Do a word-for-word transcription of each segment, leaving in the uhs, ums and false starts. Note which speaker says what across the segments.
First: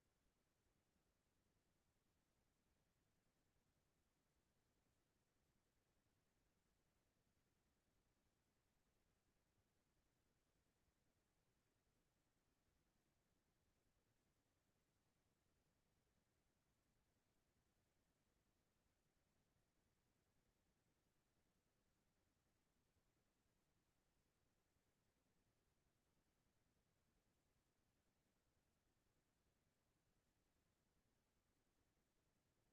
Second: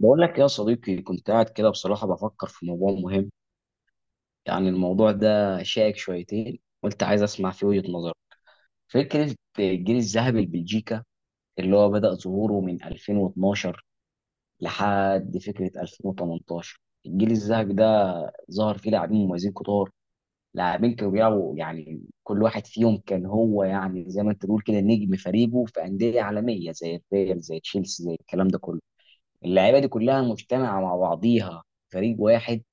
Speaker 1: بقول لك يا صديقي، كنت قاعد كده بصراحة بفكر في موضوع مهم. يعني الموضوع ده شائك شويتين، وانت عايز اسمع فيه وجهة نظرك. فكرة الجيل الذهبي لبلجيكا اللي هو بدأ ظهوره من ألفين واتناشر لحد فكرة ألفين وتمنتاشر. الجيل الذهبي ده ظهر فيه لاعبين مميزين كتار. لاعبين كانوا بيلعبوا، يعني كل واحد فيهم كان هو يعني زي ما انت تقول كده نجم فريقه في أندية عالمية زي الريال زي تشيلسي زي الكلام ده كله. اللعيبة دي كلها مجتمعة مع بعضيها فريق واحد.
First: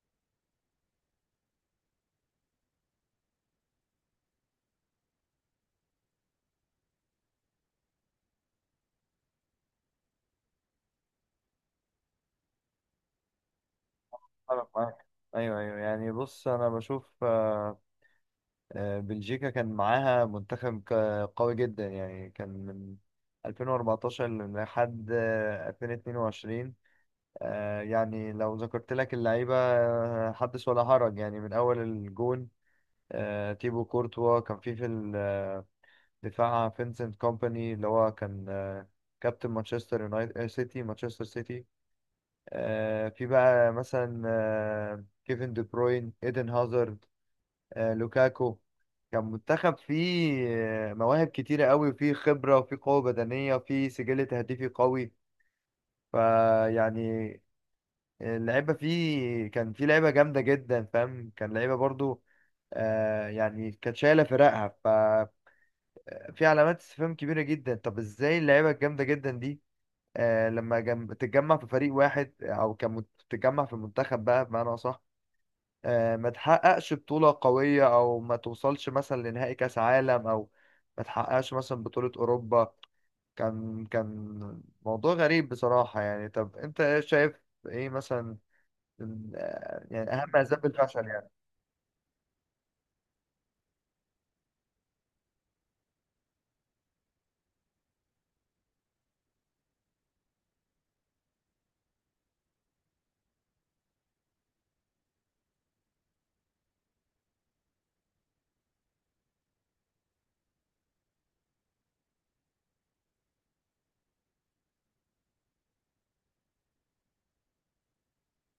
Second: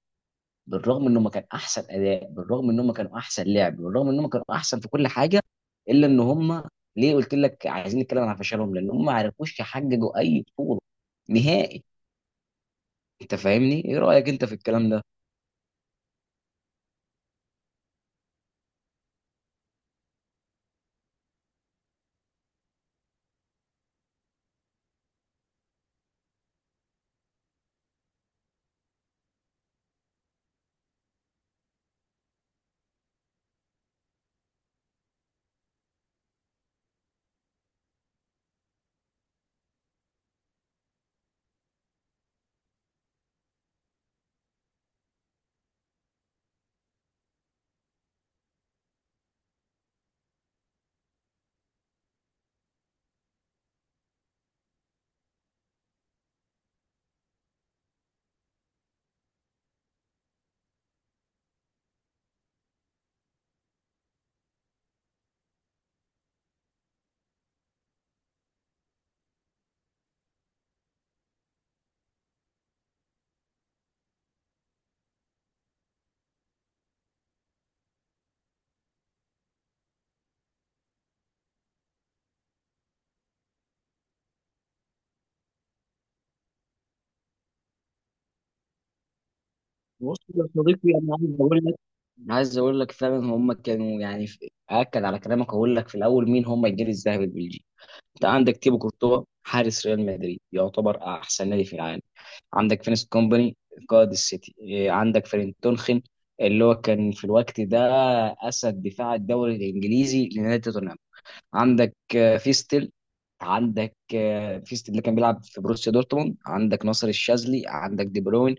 Speaker 1: بالرغم ان هم كان احسن اداء، بالرغم ان هم كانوا احسن لعب، بالرغم ان هم كانوا احسن في كل حاجه، الا ان هم... ليه قلت لك عايزين نتكلم عن فشلهم؟ لان هم ما عرفوش يحققوا اي بطوله نهائي. انت فاهمني؟ ايه رايك انت في
Speaker 2: أنا
Speaker 1: الكلام ده؟
Speaker 2: معاك. أيوه، أيوه، يعني بص أنا بشوف. آه، آه، بلجيكا كان معاها منتخب ك- قوي جدا، يعني كان من ألفين وأربعتاشر لحد آه، ألفين واثنين وعشرين. آه، يعني لو ذكرت لك اللعيبة، آه، حدث ولا حرج، يعني من أول الجون. آه، تيبو كورتوا كان في في الدفاع. فينسنت كومباني اللي هو كان آه، كابتن مانشستر يونايتد، آه، سيتي مانشستر سيتي. آه، في بقى مثلا آه، كيفن دي بروين، ايدن هازارد، آه، لوكاكو. كان منتخب فيه آه، مواهب كتيرة قوي، وفيه خبرة، وفيه قوة بدنية، وفيه سجل تهديفي قوي. فيعني اللعيبة فيه كان فيه لعيبة جامدة جدا، فاهم؟ كان لعيبة برضو آه، يعني كانت شايلة فرقها. ففي علامات استفهام كبيرة جدا، طب ازاي اللعيبة الجامدة جدا دي آه، لما جم... تتجمع في فريق واحد، آه، او كان مت- تتجمع في منتخب بقى بمعنى اصح، آه، ما تحققش بطولة قوية، أو ما توصلش مثلا لنهائي كأس عالم، أو ما تحققش مثلا بطولة أوروبا. كان كان موضوع غريب بصراحة يعني. طب أنت إيه شايف؟ إيه مثلا من- آه، يعني
Speaker 1: بص
Speaker 2: أهم
Speaker 1: يا
Speaker 2: أسباب
Speaker 1: صديقي،
Speaker 2: الفشل
Speaker 1: انا
Speaker 2: يعني؟
Speaker 1: عايز اقول لك، عايز اقول لك فعلا هم كانوا يعني في- اكد على كلامك. اقول لك في الاول مين هم الجيل الذهبي البلجيكي. انت عندك تيبو كورتوا حارس ريال مدريد، يعتبر احسن نادي في العالم. عندك فينيس كومباني قائد السيتي. إيه، عندك فرين تونخن اللي هو كان في الوقت ده اسد دفاع الدوري الانجليزي لنادي توتنهام. عندك آه، فيستل. عندك آه، فيستل اللي كان بيلعب في بروسيا دورتموند. عندك ناصر الشاذلي. عندك دي بروين،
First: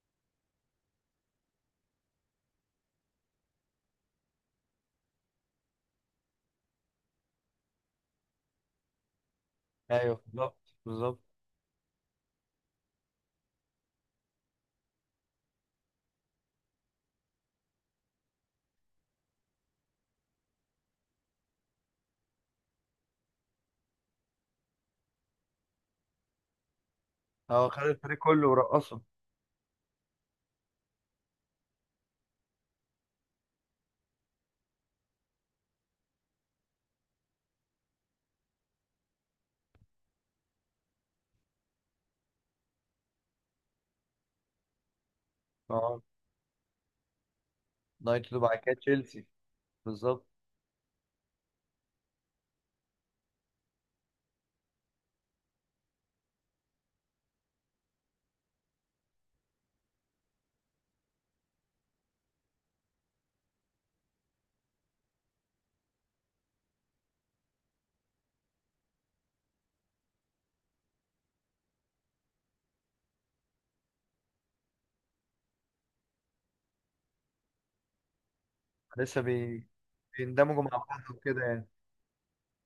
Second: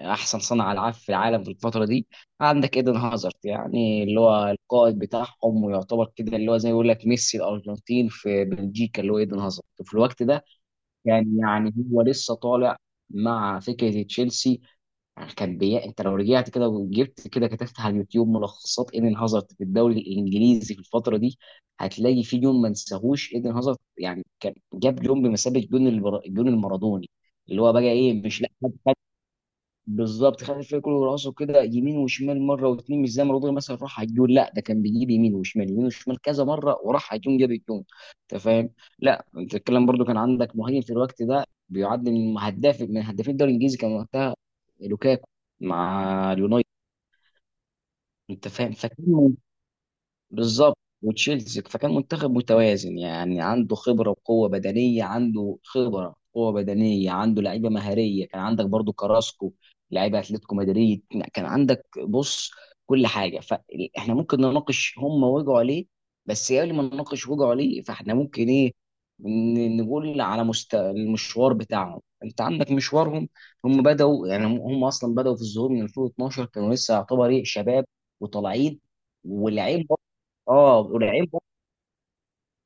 Speaker 1: احسن صانع العاب في العالم في الفتره دي. عندك ايدن هازارد، يعني اللي هو القائد بتاعهم ويعتبر كده اللي هو زي ما يقول لك ميسي الارجنتين في بلجيكا اللي هو ايدن هازارد. وفي
Speaker 2: أيوه،
Speaker 1: الوقت ده
Speaker 2: بالظبط، بالظبط.
Speaker 1: كان يعني هو لسه طالع مع فكره تشيلسي. يعني كان بي... انت لو رجعت كده وجبت كده كتبت على اليوتيوب ملخصات ايدن هازارد في الدوري الانجليزي في الفتره دي، هتلاقي في جون ما نساهوش ايدن هازارد. يعني كان جاب جون بمثابه جون البر... جون المارادوني اللي
Speaker 2: هو
Speaker 1: هو بقى
Speaker 2: خد
Speaker 1: ايه
Speaker 2: الفريق
Speaker 1: مش
Speaker 2: كله
Speaker 1: لا.
Speaker 2: ورقصه.
Speaker 1: بالظبط، خد الفريق كله وراسه كده يمين وشمال مره واثنين. مش زي ما رودري مثلا راح على الجون، لا ده كان بيجيب يمين وشمال يمين وشمال كذا مره وراح على الجون جاب الجون. انت فاهم؟ لا انت الكلام برضو، كان عندك مهاجم في الوقت ده بيعد من هداف من هدافين الدوري الانجليزي، كان وقتها لوكاكو
Speaker 2: أه،
Speaker 1: مع اليونايتد.
Speaker 2: نايت
Speaker 1: انت
Speaker 2: وبعد
Speaker 1: فاهم؟
Speaker 2: كده تشيلسي.
Speaker 1: فكان
Speaker 2: بالظبط.
Speaker 1: بالظبط وتشيلسي. فكان منتخب متوازن، يعني عنده خبره وقوه بدنيه، عنده خبره قوه بدنيه، عنده لعيبه مهاريه. كان عندك برضو كراسكو لعيبه اتلتيكو مدريد. كان عندك بص كل حاجه. فاحنا ممكن نناقش هم وجعوا ليه، بس قبل ما نناقش وجعوا ليه، فاحنا ممكن ايه ن- نقول على مست... المشوار بتاعهم. انت عندك مشوارهم. هم بدأوا، يعني هم هم اصلا بدأوا في الظهور من ألفين واثنا عشر، كانوا لسه يعتبر ايه شباب وطالعين.
Speaker 2: لسه بي... بيندمجوا مع
Speaker 1: اه
Speaker 2: بعض
Speaker 1: والعين
Speaker 2: وكده
Speaker 1: بص-
Speaker 2: يعني.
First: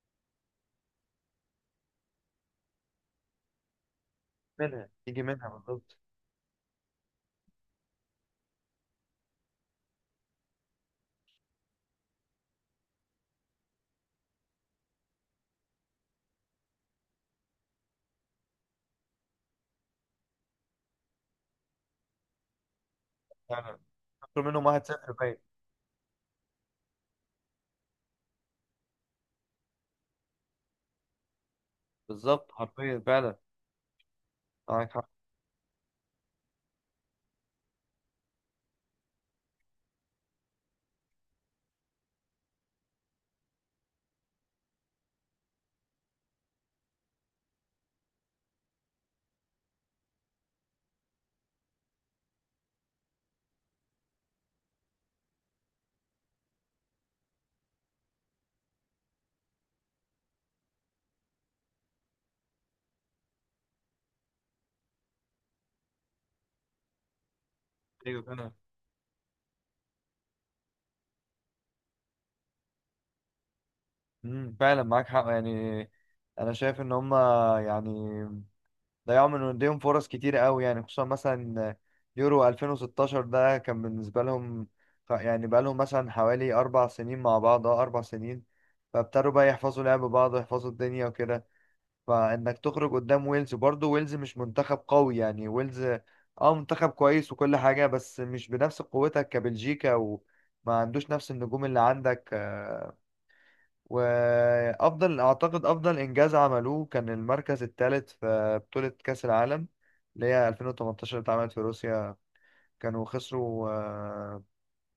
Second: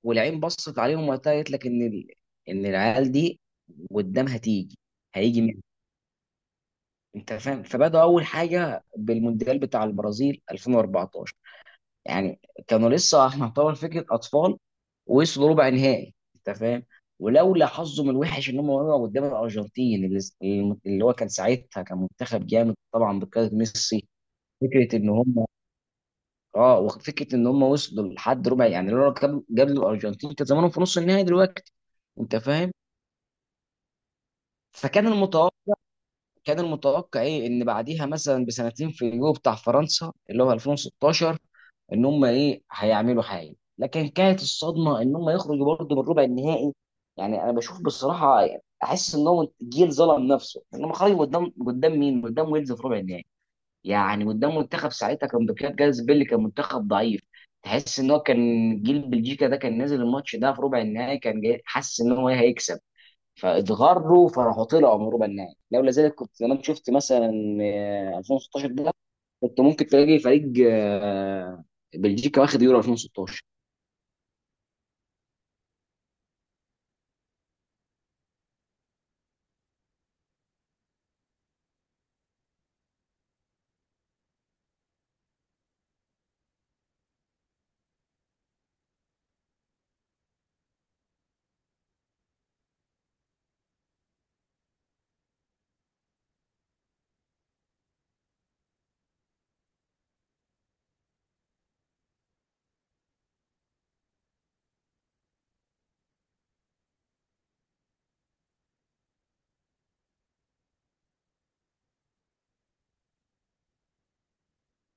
Speaker 1: والعين بصت عليهم وقتها قالت لك ان ال... ان العيال دي قدامها تيجي
Speaker 2: منها يجي
Speaker 1: هيجي
Speaker 2: منها،
Speaker 1: مين.
Speaker 2: بالظبط.
Speaker 1: انت فاهم؟ فبدأوا اول حاجه بالمونديال بتاع البرازيل ألفين واربعتاشر. يعني كانوا لسه يعتبر فكره اطفال ووصلوا ربع نهائي. انت فاهم؟ ولولا حظهم الوحش ان هم وقعوا قدام الارجنتين اللي اللي هو كان ساعتها كان منتخب جامد طبعا بقياده
Speaker 2: فعلا،
Speaker 1: ميسي.
Speaker 2: خسروا منهم
Speaker 1: فكره ان
Speaker 2: واحد صفر باين.
Speaker 1: هم اه وفكره ان هم وصلوا لحد ربع، يعني لو كانوا قبل الارجنتين كان زمانهم في نص النهائي دلوقتي. انت
Speaker 2: بالظبط،
Speaker 1: فاهم؟
Speaker 2: حرفيا، فعلا، معاك
Speaker 1: فكان
Speaker 2: حق.
Speaker 1: المتوقع، كان المتوقع ايه ان بعديها مثلا بسنتين في اليورو بتاع فرنسا اللي هو ألفين وستاشر ان هم ايه هيعملوا حاجه، لكن كانت الصدمه ان هم يخرجوا برضه من ربع النهائي. يعني انا بشوف بصراحه، احس ان هو جيل ظلم نفسه ان هم خرجوا قدام قدام مين؟ قدام ويلز في ربع النهائي. يعني قدام منتخب ساعتها كان بكاد جاز بيلي كان منتخب ضعيف. تحس ان هو كان جيل بلجيكا ده كان نازل الماتش ده في ربع النهائي كان جاي حاسس ان هو هيكسب. فاتغروا فراحوا طلعوا من ربع النهائي. لولا ذلك كنت زمان شفت مثلا آه،
Speaker 2: ايوه فعلا.
Speaker 1: ألفين وستاشر ده، كنت ممكن تلاقي فريق آه، بلجيكا واخد يورو ألفين وستاشر.
Speaker 2: امم، فعلا معاك حق يعني. انا شايف ان هم يعني ضيعوا من ايديهم فرص كتير قوي، يعني خصوصا مثلا يورو ألفين وستاشر ده كان بالنسبه لهم. ف- يعني بقى لهم مثلا حوالي اربع سنين مع بعض، اه اربع سنين. فابتدوا بقى يحفظوا لعب بعض ويحفظوا الدنيا وكده. فانك تخرج قدام ويلز، برضه ويلز مش منتخب قوي يعني. ويلز اه منتخب كويس وكل حاجه، بس مش بنفس قوتك كبلجيكا، وما عندوش نفس النجوم اللي عندك. آه، وافضل اعتقد افضل انجاز عملوه كان المركز الثالث في بطولة كأس العالم اللي هي ألفين وتمنتاشر، اللي اتعملت في روسيا. كانوا خسروا آه،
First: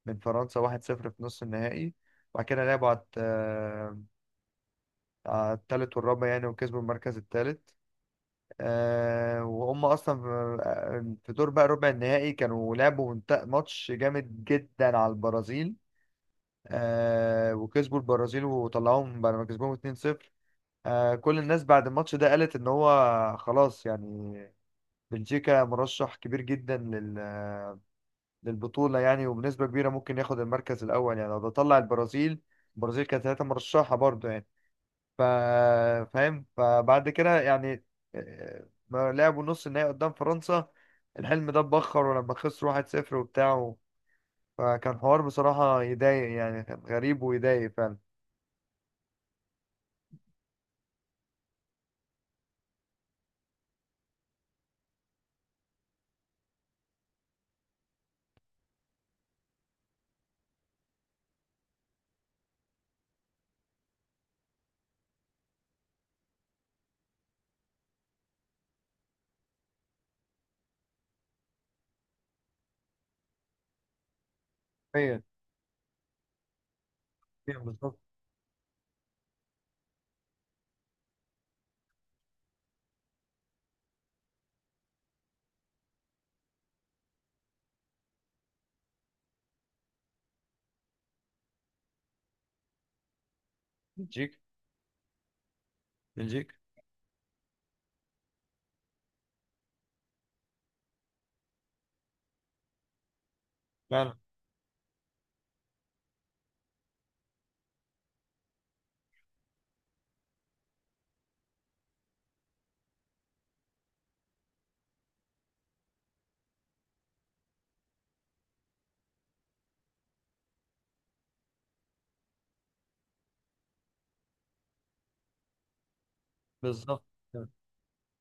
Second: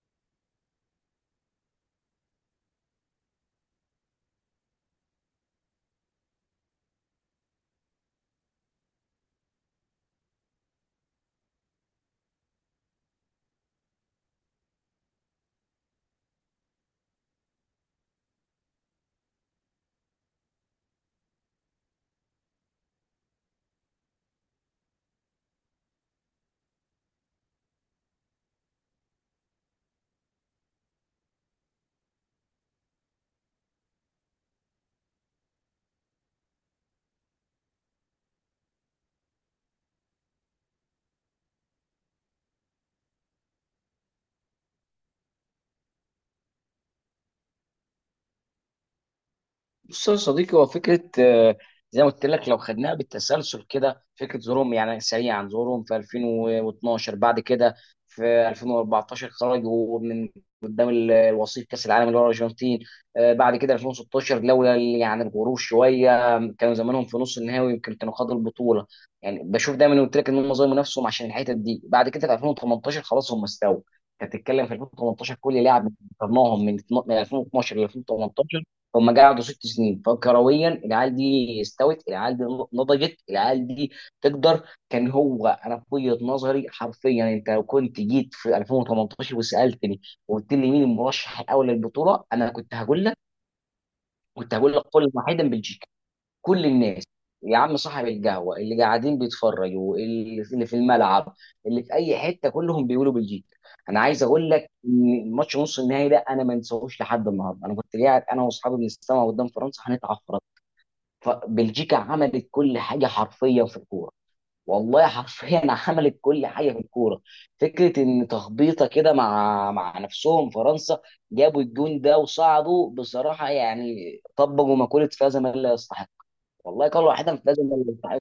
Speaker 2: من فرنسا واحد صفر في نص النهائي. وبعد كده لعبوا على الت- آه، على الثالث والرابع يعني، وكسبوا المركز الثالث. وهم اصلا في آه، في دور بقى ربع النهائي كانوا لعبوا منت- ماتش جامد جدا على البرازيل. آه، وكسبوا البرازيل وطلعوهم بعد ما كسبوهم اتنين صفر. آه، كل الناس بعد الماتش ده قالت ان هو خلاص يعني، بلجيكا مرشح كبير جدا لل آه، للبطولة، يعني وبنسبة كبيرة ممكن ياخد المركز الأول يعني. لو ده طلع البرازيل، البرازيل كانت ثلاثة مرشحة برضه يعني. ف فاهم؟ فبعد كده يعني آه، ما لعبوا نص النهائي قدام فرنسا، الحلم ده اتبخر، ولما خسروا واحد صفر وبتاع. فكان حوار بصراحة يضايق يعني، كان غريب ويضايق فعلا.
Speaker 1: بص يا صديقي، هو فكره آه، زي ما قلت لك لو خدناها بالتسلسل كده، فكره ظهورهم يعني سريعا ظهورهم في ألفين واتناشر، بعد كده في ألفين واربعتاشر خرجوا من قدام ال- الوصيف كاس العالم اللي هو الارجنتين. آه، بعد كده ألفين وستاشر لولا ال- يعني الغرور شويه كانوا زمانهم في نص النهائي ويمكن كانوا خدوا البطوله. يعني بشوف دايما قلت لك ان هم ظلموا نفسهم عشان الحته دي. بعد كده في ألفين وتمنتاشر خلاص هم استووا. انت بتتكلم في
Speaker 2: أيوة،
Speaker 1: ألفين وتمنتاشر كل لاعب قارناهم من اتنا- من
Speaker 2: أيوة،
Speaker 1: ألفين واتناشر ل
Speaker 2: بالظبط.
Speaker 1: ألفين وتمنتاشر، هم قعدوا ست سنين. فكرويا العيال دي استوت، العيال دي نضجت، العيال دي تقدر. كان هو انا في وجهه نظري حرفيا انت لو كنت جيت في ألفين وتمنتاشر وسالتني وقلت لي مين المرشح الاول للبطوله، انا كنت هقول لك،
Speaker 2: بلجيكا،
Speaker 1: كنت هقول لك قول واحدا بلجيكا.
Speaker 2: بلجيكا.
Speaker 1: كل الناس، يا عم صاحب القهوه اللي قاعدين بيتفرجوا، اللي في اللي في الملعب، اللي في اي حته، كلهم بيقولوا بلجيكا. انا
Speaker 2: فعلا،
Speaker 1: عايز اقول لك ان ماتش نص النهائي ده انا ما انساهوش لحد النهارده. انا كنت قاعد انا واصحابي بنستمع قدام فرنسا هنتعفرط. فبلجيكا عملت كل حاجه حرفيا في الكوره، والله حرفيا عملت كل حاجه في الكوره. فكره ان تخبيطه كده مع مع نفسهم فرنسا جابوا الجون ده وصعدوا بصراحه. يعني طبقوا مقوله فاز من لا يستحق. والله
Speaker 2: بالظبط.
Speaker 1: قالوا واحدة مش لازم اللي يستحق.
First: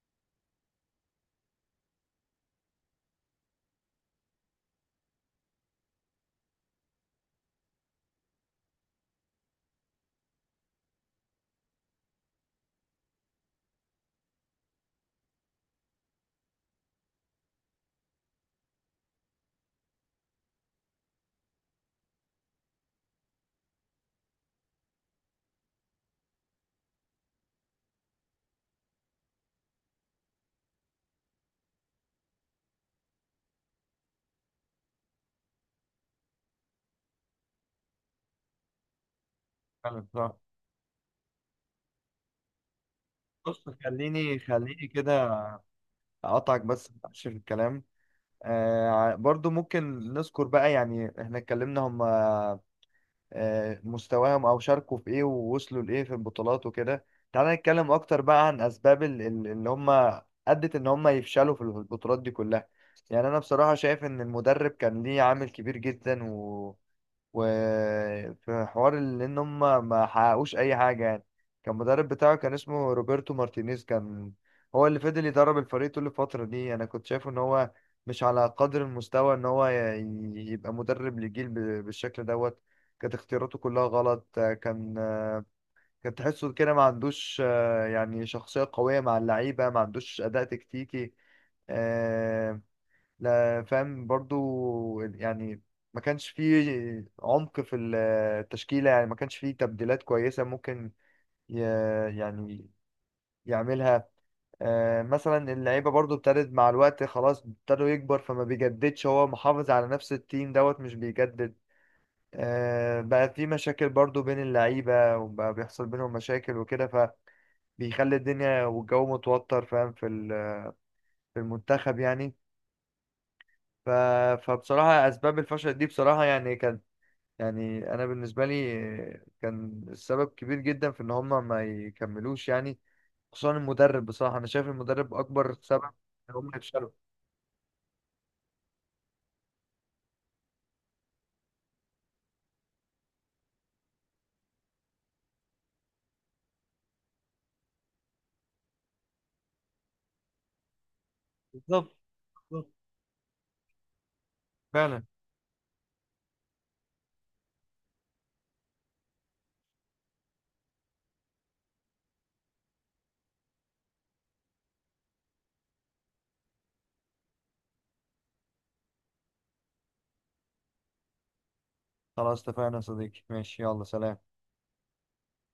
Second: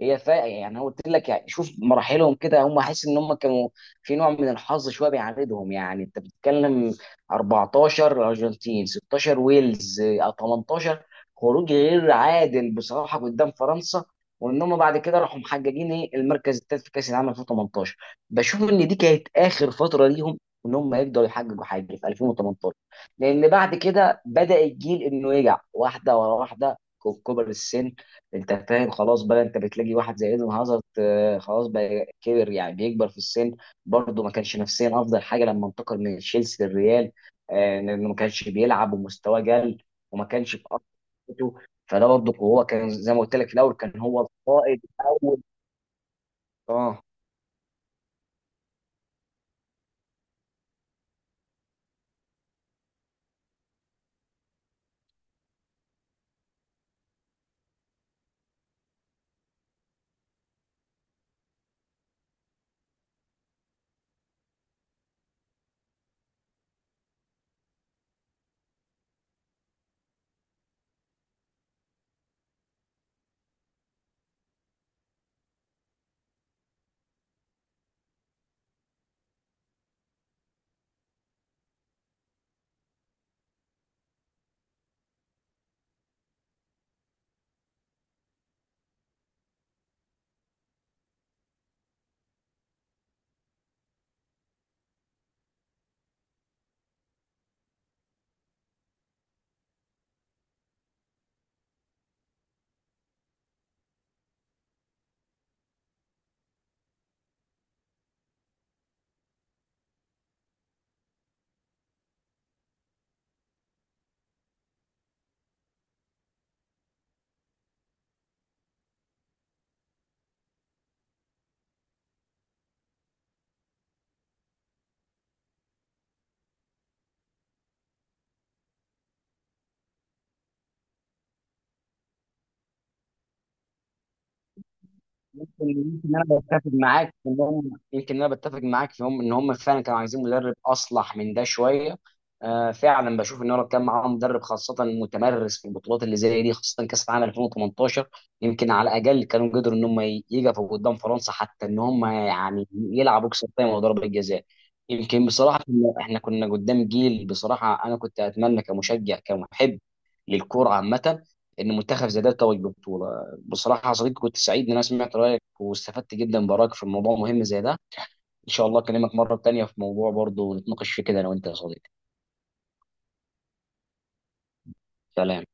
Speaker 1: هي فا يعني أنا قلت لك، يعني شوف مراحلهم كده، هم حاسس ان هم كانوا في نوع من الحظ شويه بيعاندهم. يعني انت بتتكلم اربعتاشر الارجنتين، ستاشر ويلز، آه، تمنتاشر خروج غير عادل بصراحه قدام فرنسا. وان هم بعد كده راحوا محققين ايه المركز الثالث في كاس العالم ألفين وتمنتاشر. بشوف ان دي كانت اخر فتره ليهم ان هم يقدروا يحققوا حاجه في ألفين وثمانية عشر، لان بعد كده بدا الجيل انه يرجع واحده ورا واحده كبر السن. انت فاهم خلاص بقى؟ انت بتلاقي واحد زي ايدن هازارد آه، خلاص بقى كبر، يعني بيكبر في السن. برضه ما كانش نفسيا افضل حاجه لما انتقل من تشيلسي للريال، آه، لانه ما كانش بيلعب ومستواه قل وما
Speaker 2: بالظبط.
Speaker 1: كانش في أفضل حالاته. فده برضه هو كان زي ما قلت لك في
Speaker 2: بص
Speaker 1: الاول كان هو
Speaker 2: خليني
Speaker 1: القائد
Speaker 2: خليني
Speaker 1: الاول.
Speaker 2: كده اقطعك بس في
Speaker 1: اه
Speaker 2: آخر الكلام. آه ع- برضو ممكن نذكر بقى يعني احنا اتكلمنا هم آه مستواهم او شاركوا في ايه، ووصلوا لايه في البطولات وكده. تعالى نتكلم اكتر بقى عن اسباب ال- ال- اللي هم ادت ان هم يفشلوا في البطولات دي كلها. يعني انا بصراحة شايف ان المدرب كان ليه عامل كبير جدا، وفي حوار ال- ان هم ما حققوش اي حاجه يعني. كان المدرب بتاعه كان اسمه روبرتو مارتينيز، كان هو اللي فضل يدرب الفريق طول الفتره دي. انا كنت شايفه ان هو مش على قدر المستوى ان هو ي- يبقى مدرب لجيل ب- بالشكل دوت. كانت اختياراته كلها غلط. كان كان تحسه كده ما عندوش آه، يعني شخصيه قويه مع اللعيبه، ما عندوش اداء تكتيكي. آه، لا، فاهم برضو يعني. ما كانش فيه عمق في التشكيلة يعني، ما كانش فيه تبديلات كويسة ممكن ي- يعني يعملها. آه، مثلا اللعيبة برضو ابتدت مع الوقت خلاص، ابتدوا يكبر، فما بيجددش. هو محافظ على نفس التيم دوت مش بيجدد. آه، بقى في مشاكل برضو بين اللعيبة، وبقى بيحصل بينهم مشاكل وكده، فبيخلي الدنيا والجو متوتر، فاهم، في ال- في المنتخب يعني. ف... فبصراحة أسباب الفشل دي بصراحة يعني كانت، يعني انا بالنسبه لي كان السبب كبير جدا في ان هم ما يكملوش يعني. خصوصا المدرب، بصراحه انا شايف المدرب اكبر سبب
Speaker 1: يمكن انا
Speaker 2: ان هم
Speaker 1: بتفق
Speaker 2: يفشلوا.
Speaker 1: معاك في ان هم، يمكن انا بتفق معاك في هم ان هم فعلا كانوا عايزين مدرب اصلح من ده شويه. آه فعلا بشوف ان هو لو كان معاهم مدرب خاصه متمرس في البطولات اللي زي دي خاصه كاس العالم ألفين وتمنتاشر، يمكن على الاقل كانوا قدروا ان هم ي- يقفوا قدام فرنسا حتى ان
Speaker 2: بالظبط،
Speaker 1: هم يعني
Speaker 2: بالظبط.
Speaker 1: يلعبوا كسر تايم وضربه جزاء.
Speaker 2: فعلا.
Speaker 1: يمكن بصراحه كنا- احنا كنا قدام جيل. بصراحه انا كنت اتمنى كمشجع كمحب للكوره عامه ان منتخب زي ده يتوج ببطوله. بصراحه يا صديقي، كنت سعيد ان انا سمعت رايك واستفدت جدا برايك في الموضوع مهم زي ده. ان شاء الله اكلمك مره تانية في موضوع برضه نتناقش فيه كده انا وانت يا صديقي.
Speaker 2: خلاص اتفقنا يا صديقي، ماشي، يلا، سلام.
Speaker 1: سلام.